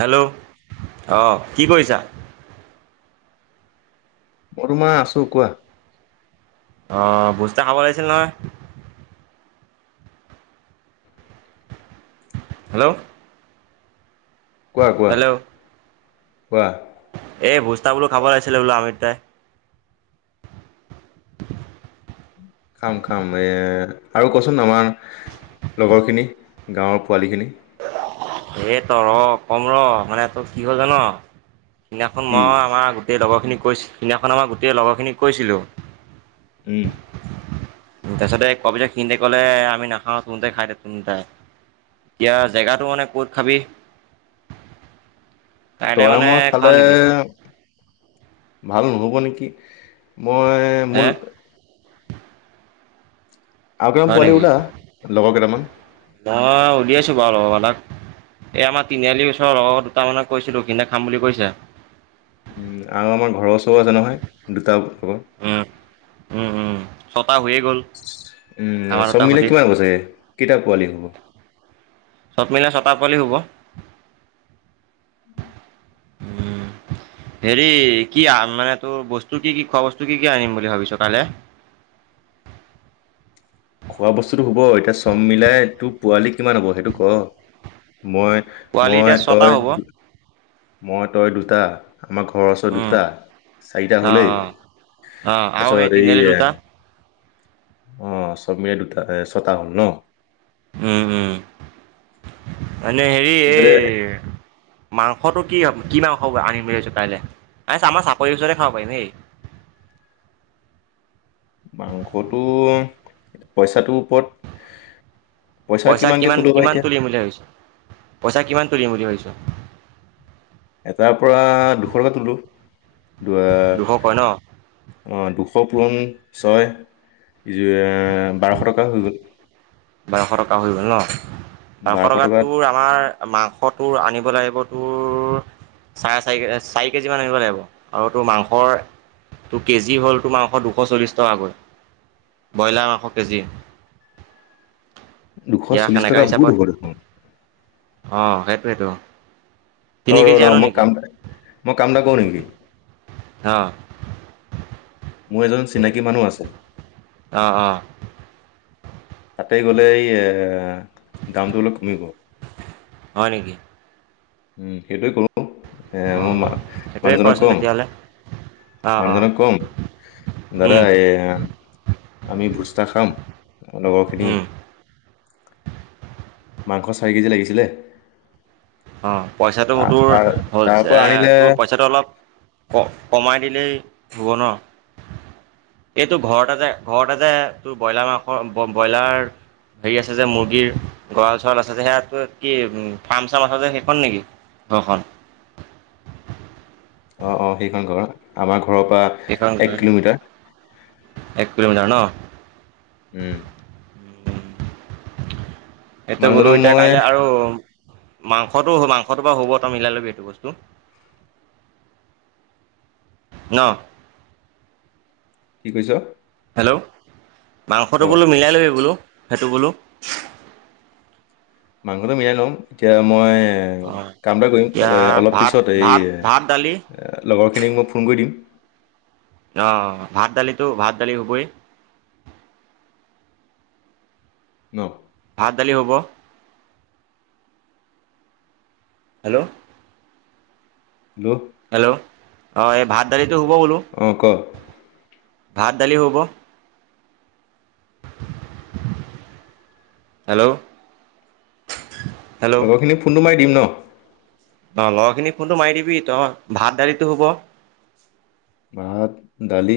Hello অঁ কি কৰিছা ৰুমা আছো কোৱা আহ ভোজ এটা খাব লাগিছিল নহয় হেল্ল' কোৱা কোৱা হেল্ল' কোৱা এই ভোজতা বোলো খাব লাগিছিলে বোলো আমি দুটাই খাম খাম, এ আৰু কচোন আমাৰ লগৰখিনি গাঁৱৰ পোৱালিখিনি এ ত কম ৰ মানে তোৰ কি হ ল জান সেইদিনাখন কি মই আমাৰ গোটেই লগৰখিনিক কৈ সেইদিনাখন আমাৰ গোটেই লগৰখিনিক কৈছিলোঁ উম তাৰপাছত কবি তাক খিনে কলে আমি নাখাওঁ তোহে খাই দে দুটা তাই এতিয়া জেগাতটো মানে ক'ত খাবি কাইলৈ তই মানে মই খাওঁ খালে নেকি ভাল নহ'ব নেকি মই হে মোল আৰু কেইটামান হয় পোৱালি নেকি উলা, লগ কেইটামান মই সুধি আছো বাৰু লগ কেইটা এই আমাৰ তিনিআলিৰ ওচৰৰ লগৰ দুটামানক কৈছিলো খাম বুলি কৈছে উম আৰু আমাৰ ঘৰৰ ওচৰ আছে নহয় দুটা লগৰ উম উম হৈয়ে গ'ল উম আমাৰ চব এটা মিলাই সতি কিমান হব চাগে, কেইটা পোৱালি হব চব মিলাই ছয়টা পোৱালি হব উম উম হেৰি কি মানে তোৰ বস্তু কি কি খোৱা বস্তু কি কি আনিম বুলি ভাবিছ তাৰে [unintelligible] [inaudible] খোৱা বস্তুটো হব এতিয়া চম মিলাই তোৰ পোৱালি কিমান হব সেইটো ক মই পোৱালি মই এতিয়া ছটা তই হ'ব মই তই দুটা আমাৰ ঘৰ ওচৰত উম দুটা চাৰিটা অ হ'লেই অ অ তাৰ আৰু সেই পাছত এই তিনিআলি দুটা অ চবিৰে দুটা ছটা হ'ল ন? [unintelligible] উম উম মানে হেৰি এই এইদৰে মাংসটো কি কি মাংস আনিম বুলি ভাবিছ কাইলৈ, আ আমাৰ চাপৰিৰ ওচৰৰে খাব পাৰি দেই [inaudible] মাংসটো পইচাটোৰ ওপৰত পইচা কিমানকে কিমান তোলো বা কিমান এতিয়া তুলিম বুলি ভাবিছ? পইচা কিমান তুলিম বুলি ভাবছ এটাৰ পৰা দুশ টকা তোলোঁ দুশ কয় ন দুশ পুৰণ [unintelligible] ছয় বাৰশ টকা হৈ গ'ল বাৰশ টকা হৈ গ'ল ন বাৰশ টকাত তোৰ আমাৰ মাংসটো আনিব। আহিব তোৰ চাৰে চাৰি কেজি মান আনিব লাগিব আৰু তোৰ মাংসৰ [unintelligible] তোৰ কেজি হ'ল তোৰ মাংস দুশ চল্লিছ টকাকৈ, ব্ৰইলাৰ মাংস কেজি দুশ এতিয়া চল্লিশ টকা বহুত হ'ব দেখোন অ সেইটোৱেইটো অ ৰ ৰ মোৰ কাম মই কাম এটা কৰো নেকি অ মোৰ এজন চিনাকী মানুহ আছে আহ আহ তাতে গ'লে এই এ দামটো অলপ কমিব। হয় নেকি উম সেইটোৱে কৰো এ মোৰ অঁ ম সেইটোৱে মানুহজনক কৰচোন কম তেতিয়াহ'লে অঁ অঁ মানুহজনক কম দাদা উম এ আমি ভোজ এটা খাম লগৰখিনি উম মাংস চাৰি কেজি লাগিছিলে অ পইচাটো তা- তোৰ তাৰ হল তাৰ পৰা এ আনিলে তোৰ পইচাটো অলপ ক কমাই দিলেই হ'ব ন এইটোৰ ঘৰতে যে ঘৰতে যে তোৰ ব্ৰইলাৰ মাংস ব্ৰইলাৰ হেৰি আছে যে মুৰ্গীৰ গঁৰাল চৰাল আছে যে সেইয়া কি উ ফাৰ্ম সেইখন নেকি ঘৰখন অ অ সেইখন ঘৰ আমাৰ ঘৰৰ পৰা সেইখন এক কিলোমিটাৰ। এক কিলোমিটাৰ ন। উম এতিয়া বোলো মানুহজনক এতিয়া মই কাইলে আৰু। মাংসটো মাংসটো পৰা হ'ব তই মিলাই লবি এইটো বস্তুটো। ন কি কৈছ হেল্ল' ক মাংসটো বোলো মিলাই ল'বি বোলো সেইটো বোলো। মাংসটো মিলাই লওঁ, এতিয়া মই। এ অঁ কাম এটা কৰিম এতিয়া অলপ ভাত পিছত এই ভাত ভাত দালি লগৰখিনিক মই ফোন কৰি দিম। আহ ভাত দালিতো ভাত দালি হুবই। নহ ভাত দালি হব। হেল্ল' হেল্ল' হেল্ল' অ এই ভাত দালিটো হব বোলো। অ ক ভাত দালি হ'ব হেল্ল' হেল্ল' লগৰখিনিক ফোনটো মাৰি দিম ন। অ ল'ৰা খিনি ফোনটো মাৰি দিবি তই ভাত দালিতো হ'ব। ভাত, দালি।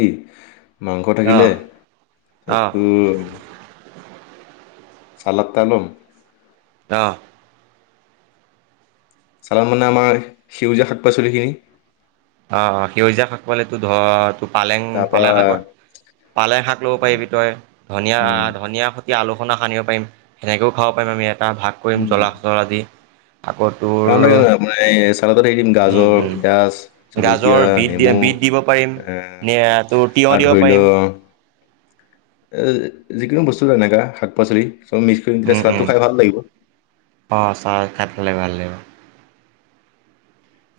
মাংস থাকিলে অঁ তাতো চালাত এটা লম অহ চালা মানে আমাৰ সেউজীয়া শাক পাচলিখিনি। অ সেউজীয়া শাক পালে তো ধৰ তো পালেং তাৰপৰা পালেং শাকত পালেং শাক ল'ব পাৰিবি তই ধনিয়া উম আহ ধনিয়া। নিয়া আলোখনা সানিব পাৰিম সেনেকেও খাব পাৰিম আমি এটা ভাগ কৰিম জ্বলা চলা দি আকৌ [unintelligible] তোৰ আপোনাৰ এই চালতত হেৰি দিম উম গাজৰ, উম পিঁয়াজ, জলকীয়া, গাজৰ বিট দি নেমু বিট দিব পাৰিম নে তোৰ তিয়হ আৰু দিব ধৰি পাৰিম লওঁ যিকোনো বস্তু এনেকুৱা শাক পাচলি চব মিক্স কৰি তেতিয়া চলাদটো খাই ভাল লাগিব অঁ চাহ খাই পেলাই ভাল লাগিব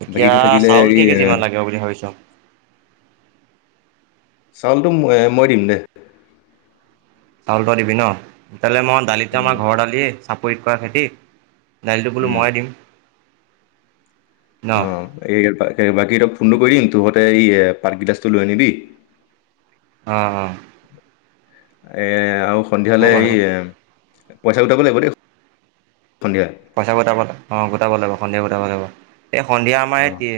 এতিয়া বাকীটো থাকিলে চাউল এই কেই আহ কেজিমান লাগিব বুলি ভাবিছ চাউলটো মই দিম দে চাউলটো দিবি ন তেতিয়াহ'লে মই দালিটো আমাৰ ঘৰ দালিয়ে চাপৰিত কৰা খেতি দাইলটো বোলো ময়ে দিম ন? অ এই বাকী ফোনটো কৰি দিম তহত তি য়ে [unintelligible] লৈ আনিবি অ অ এ আৰু সন্ধিয়ালৈ বাৰু এই পইচা উঠাব লাগিব দেই সন্ধিয়া পইচা গোটাব লাগ অ গোটাব লাগিব সন্ধিয়া গোটাব লাগিব এই সন্ধিয়া আমাৰ অ এতিয়ে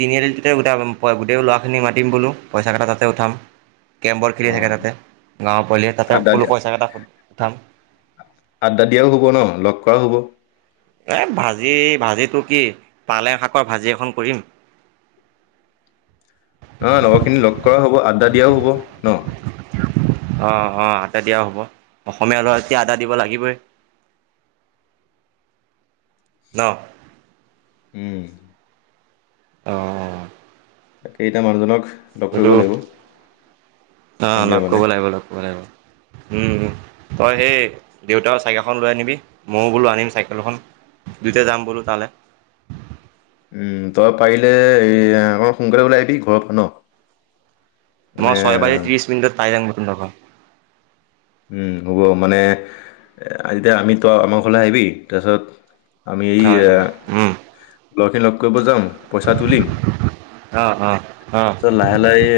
তিনিআলিটোতে গো গোটেইও ল'ৰাখিনি মাতিম বোলো পইচা কেইটা তাতে উঠাম কেমবত খেলি থাকে অ', তাতে গাঁৱৰ পোৱালিয়ে তাতে আড্ডা বোলো দিয়া পইচা কেইটা উঠাম আড্ডা দিয়াও হব ন লগ কৰাও হব এ ভাজি ভাজিটো কি পালেং শাকৰ ভাজি এখন কৰিম [unintelligible] আ্ডা দিয়াও হ'ব ন অহ অ তাতে দিয়াও হ'ব অসমীয়া লৰা এয়া আদা দিব লাগিবই ন উম। অঁ অঁ তাকেই এতিয়া মানুহজনক লগ সয়টো কৰিব লাগিব অ সন্ধিয়া লগ মানে কৰিব লাগিব লগ কৰিব লাগিব তই সেই দেউতাৰ চাইকেলখন লৈ আনিবি ময়ো বোলো আনিম চাইকেল এখন দুইতাইয়ো যাম বোলো তালে উম তই পাৰিলে এ অক সোনকালে ওলাই আহিবি ঘৰৰ ন মই মানে ছয় বাজি ত্ৰিশ মিনিটত পাই যাম নতুনডখ হ'ব মানে যেতিয়া আমি তই আমাৰ ঘৰলৈ আহিবি তাৰপিছত হয় হয় উম লগখিন লগ কৰিব যাম পইচাটো তুলিম অ', অ', অ', চ লাহে লাহে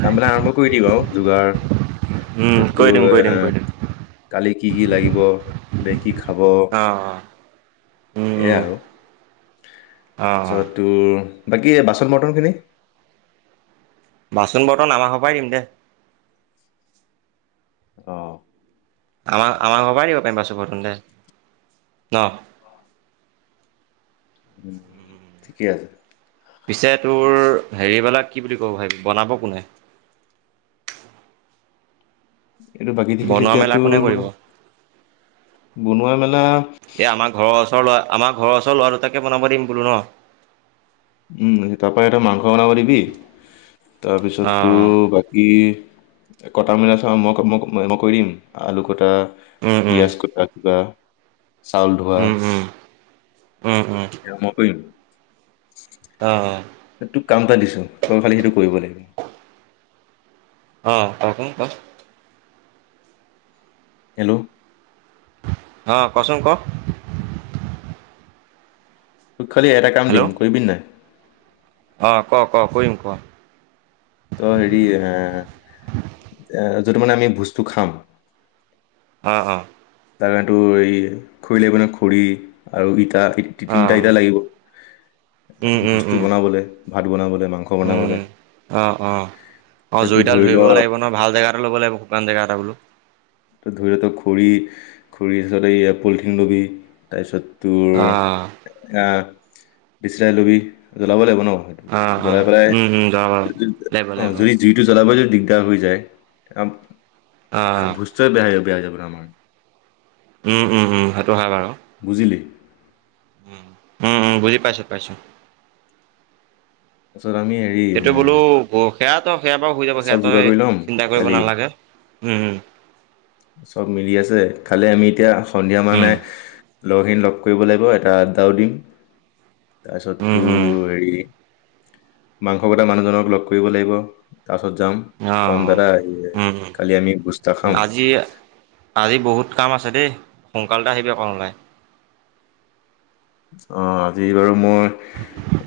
কামবিলাক আৰম্ভ কৰি দিম আৰু যোগাৰ উম, তাৰছতো কৰি দিম কৰি দিম এ কৰি দিম। কালি কি কি লাগিব কি খা অঁ সেয়াই আৰু অ', অ', তাৰপিছত তোৰ। বাকীয়ে বাচন বৰ্তনখিনি বাচন বৰ্তন আমাক ঘৰপাই নিম দে। আহ আমা আমা ঘৰ পৰাই নিব পাৰিম বাচন -বৰ্তন দে ন। উম ঠিকেই আছে। পিছে তোৰ হেৰিবেলাক কি বুলি ক'ব ভাই বনাব কোনে? এইটো বাকী দিখিল বনোৱা এতিয়া মেলা কোনে তোৰ কৰিব? বনোৱা মেলা- এই আমাৰ ঘৰৰ ল'ৰা আমাৰ ঘৰৰ ওচৰ ল'ৰা দুটাকে বনাব দিম বোলোঁ ন। উম তাৰ পৰা এটা মাংস বনাব দিবি তাৰপিছত অ', তোৰ বাকী - কটা মিলা চা মই মই কৰি দিম আলু কটা- উম, উম, পিয়াজ কটা কিবা- চাউল ধোৱা উম, উম, উম, মই কৰিম- অ অ তোক কাম এটা দিছোঁ তই খালি সেইটো কৰিব লাগিব। অ ক চোন ক। হেল্ল' অ কচোন ক। তোক খালি এটা কাম দিম হেল্ল' কৰিবি নাই? অ ক ক ক কৰিম ক। ত' হেৰি এ এ যদি মানে আমি ভোজটো খাম- অ অ তাৰমানে তোৰ হেৰি খৰি লাগিব নহয় খৰি আৰু - তিনিটা ইটা অ', লাগিব। উম, উম, ভূজটো উম, বনাবলৈ ভাত বনাবলৈ। উম অ অ অ যে তোৰ জুইডাল ধৰি ল ধৰিবও লাগিব ন ভাল জেগাটো ল'ব লাগিব। শুকান জেগা এটা বোলোঁ। ত ধৰি লও খৰি খৰি পিছত এই পলিথিন ল'বি তাৰপিছত- তোৰ অ', এয়া বিচৰাই লবি জ্বলাব লাগিব ন। অ অ', সেইটো অ', জ্বলাই পেলাই উম, উম, যাব বাৰু লাগিব অ লাগিব যদি জুইটো জ্বলাবই য- দিগদাৰ হৈ যায়। আ ভোজটোৱে বেয়া হৈ যাব ন আমাৰ। উম উম উম। বুজিলি। উ উম উম বুজি পাইছোঁ পাইছোঁ। তাৰপিছত আমি হেৰি সেইটো এ, বোলোঁ ব- সেয়াতো সেয়া বাৰু হৈ যাব সেয়া চব যোগাৰ তই কৰি ল'ম চিন্তা কৰিব কালি নালাগে উম। চব মিলি আছে খালি আমি এতিয়া সন্ধিয়া উম, মানে। উম, লগৰখিনি লগ কৰিব লাগিব এটা আডাও দি উম, উম তাৰপিছতোৰ হেৰি- মাংস কটা মানুহজনক লগ কৰিব লাগিব। তাৰপাছত যাম কম অ', দাদা উম, কালি আমি ভূজ এটা উম, খাম। আজি আজি বহুত কাম আছে দেই সোনকালতে আহিবি অকমান উলাই। অ আজি বাৰু মই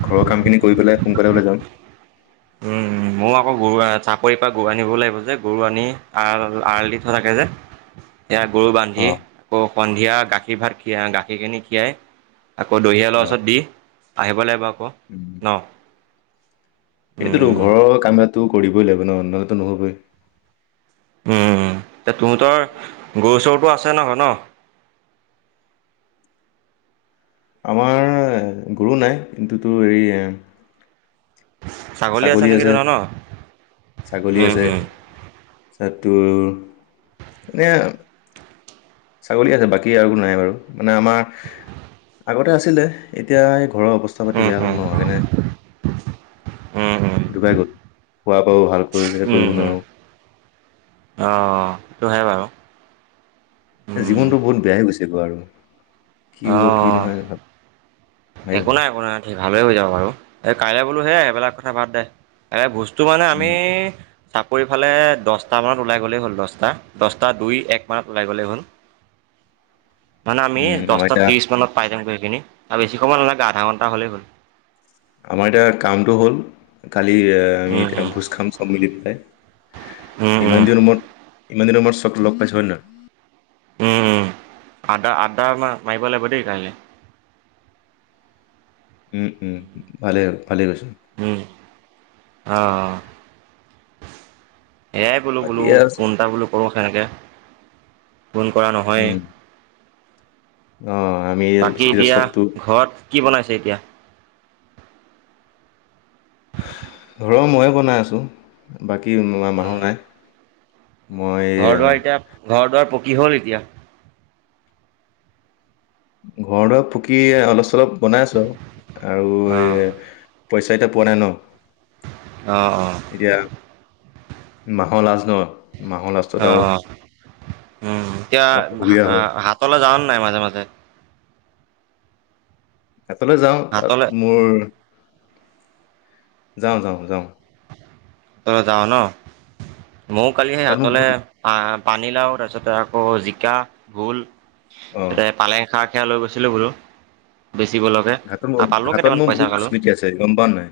ঘৰৰ কামখিনি কৰি পেলাই সোনকালে ওলাই যাম। উম মইও আকৌ গৰু চাকৰিৰ পৰা গৰু আনিবও লাগিব যে গৰু আনি আ আল দি থোৱা থাকে যে। সেইয়া গৰু বান্ধি অ আকৌ সন্ধিয়া গাখীৰ ভাত গাখীৰ খিনি খীয়াই। আকৌ দহিয়ালৰ অ ওচৰত দি আহিব লাগিব আকৌ উম ন। সেইটোতো উম, ঘৰৰ কাম এটো কৰিবই লাগিব ন নহলেটো নহবই। উম এ তহঁতৰ গৰু চৰুটো আছে নহয় ন? [inaudible] আমাৰ গৰু নাই কিন্তুটোৰ হেৰি। ছাগলী নেকি আছে তহঁতৰ ন? ছাগলী উম, আছে? উম, তাত তোৰ এনেই ছাগলী আছে বাকী আৰু নাই বাৰু মানে আমাৰ আগতে আছিলে এতিয়া ঘৰৰ অৱস্থা পাতি উম, বেয়া হ'ল উম, ন সেইকাৰণে উম, উম, ডুকাই গল খোৱা বোৱাবোৰ ভালকৈ উম, কৰিব উম, নোৱাৰোঁ। অ সেইটো হয় বাৰু। উম। জীৱনতটো বহুত বেয়া হৈ গৈছে গৈ আৰু কি হ'ব কি অ', নহয়। একো নাই একো নাই ভালে হৈ যাব বাৰু এই কাইলে বোলো হে এইবিলাক কথা বাদ দে এ বুজ তোমানে আমি। উম, চাকৰি ফালে দহটা মানত ওলাই গ'লেই হ'ল দহটা দহটা দুই এক মানত ওলাই গ'লেই হ'ল। মানে আমি উম, আমাৰ দশটা এতিয়া ত্ৰিশ মানত পাই যামগৈ সেইখিনি তাপিছত। নালাগা আধা ঘণ্টা হ'লেই হ'ল। আমাৰ এতিয়া কামটো হ'ল। কালি আমি উম উম এতিয়া ভোজ খাম চব মেলি পেলাই উম উম ইমান দিনৰ মূৰত। ইমান দিনৰ আমাৰ চব লগ পাইছো হয় নহয় উম-উম আদা-আদা মাৰিব লাগিব দেই কাইলৈ। উম ভালে-ভালে পাইছো। অঁ এয়াই বাকী বোলো-বোলো আৰু ফোন এটা বোলো কৰোঁ সেনেকে। ফোন কৰা নহয়েই। উম, অ', আমি বাকী এতিয়া চবটো ঘৰত কি বনাইছে এতিয়া? ঘৰৰ ময়ে বনাই আছোঁ বাকী মানুহ অ', নাই। মই এইয়া ঘৰ-দুৱাৰ পকী হ'ল এতিয়া। ঘৰ-দুৱাৰ পকি অলপ-চলপ বনাই আছো আৰু আৰু অ', এ পইচা এতিয়া পোৱা নাই ন অঁ-অঁ এতিয়া মাহৰ লাজ ন। লাজতত অ', আৰু অ', উম এতিয়া অ', অসুবিধা হয় হা-হাতলৈ যাৱ নাই মাজে-মাজে হাতলৈ যাওঁ তাত হাতলৈ মোৰ যাওঁ-যাওঁ-যাওঁ ত‌ই যাওঁ ন ময়‌ও কালি সেই তাত মোৰ হাতলে বহুত আহ। পানীলাও তাৰপিছতে আকৌ জিকা, ভোল অ', তাৰপিছতে পালেং শাক। সেয়া লৈ গৈছিলোঁ বোলো। বেচিব লাগে ঘাটত মোৰ আৰু পালো ঘাটত কেইটামান মোৰ পইচা বহুত পালো। স্মৃতি আছে গম পাৱ নাই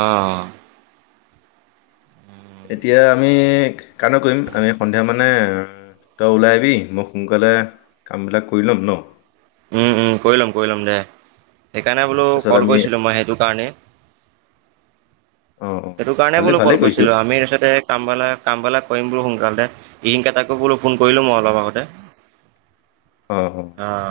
আহ এতিয়া আমি কানো কৰিম আমি সন্ধিয়া মানে তই ওলাই আহিবি মই সোনকালে কামবিলাক কৰি ল'ম ন। উম-উম কৰি ল'ম কৰি ল'ম দে সেইকাৰণে বোলো তাৰপিছত কল আমি কৰিছিলো মই সেইটো কাৰণেই। অ', অ', সেইটোকাৰণে ভালে বোলো ভালেই কল কৰিছোঁ কৰিছিলো আমি তাৰপিছতে কাম পালে। কামবিলাক কৰিম বোলো সোনকালে ৰিনকে তাকো বোলো ফোন কৰিলো মই অলপ আগতে। আহ অ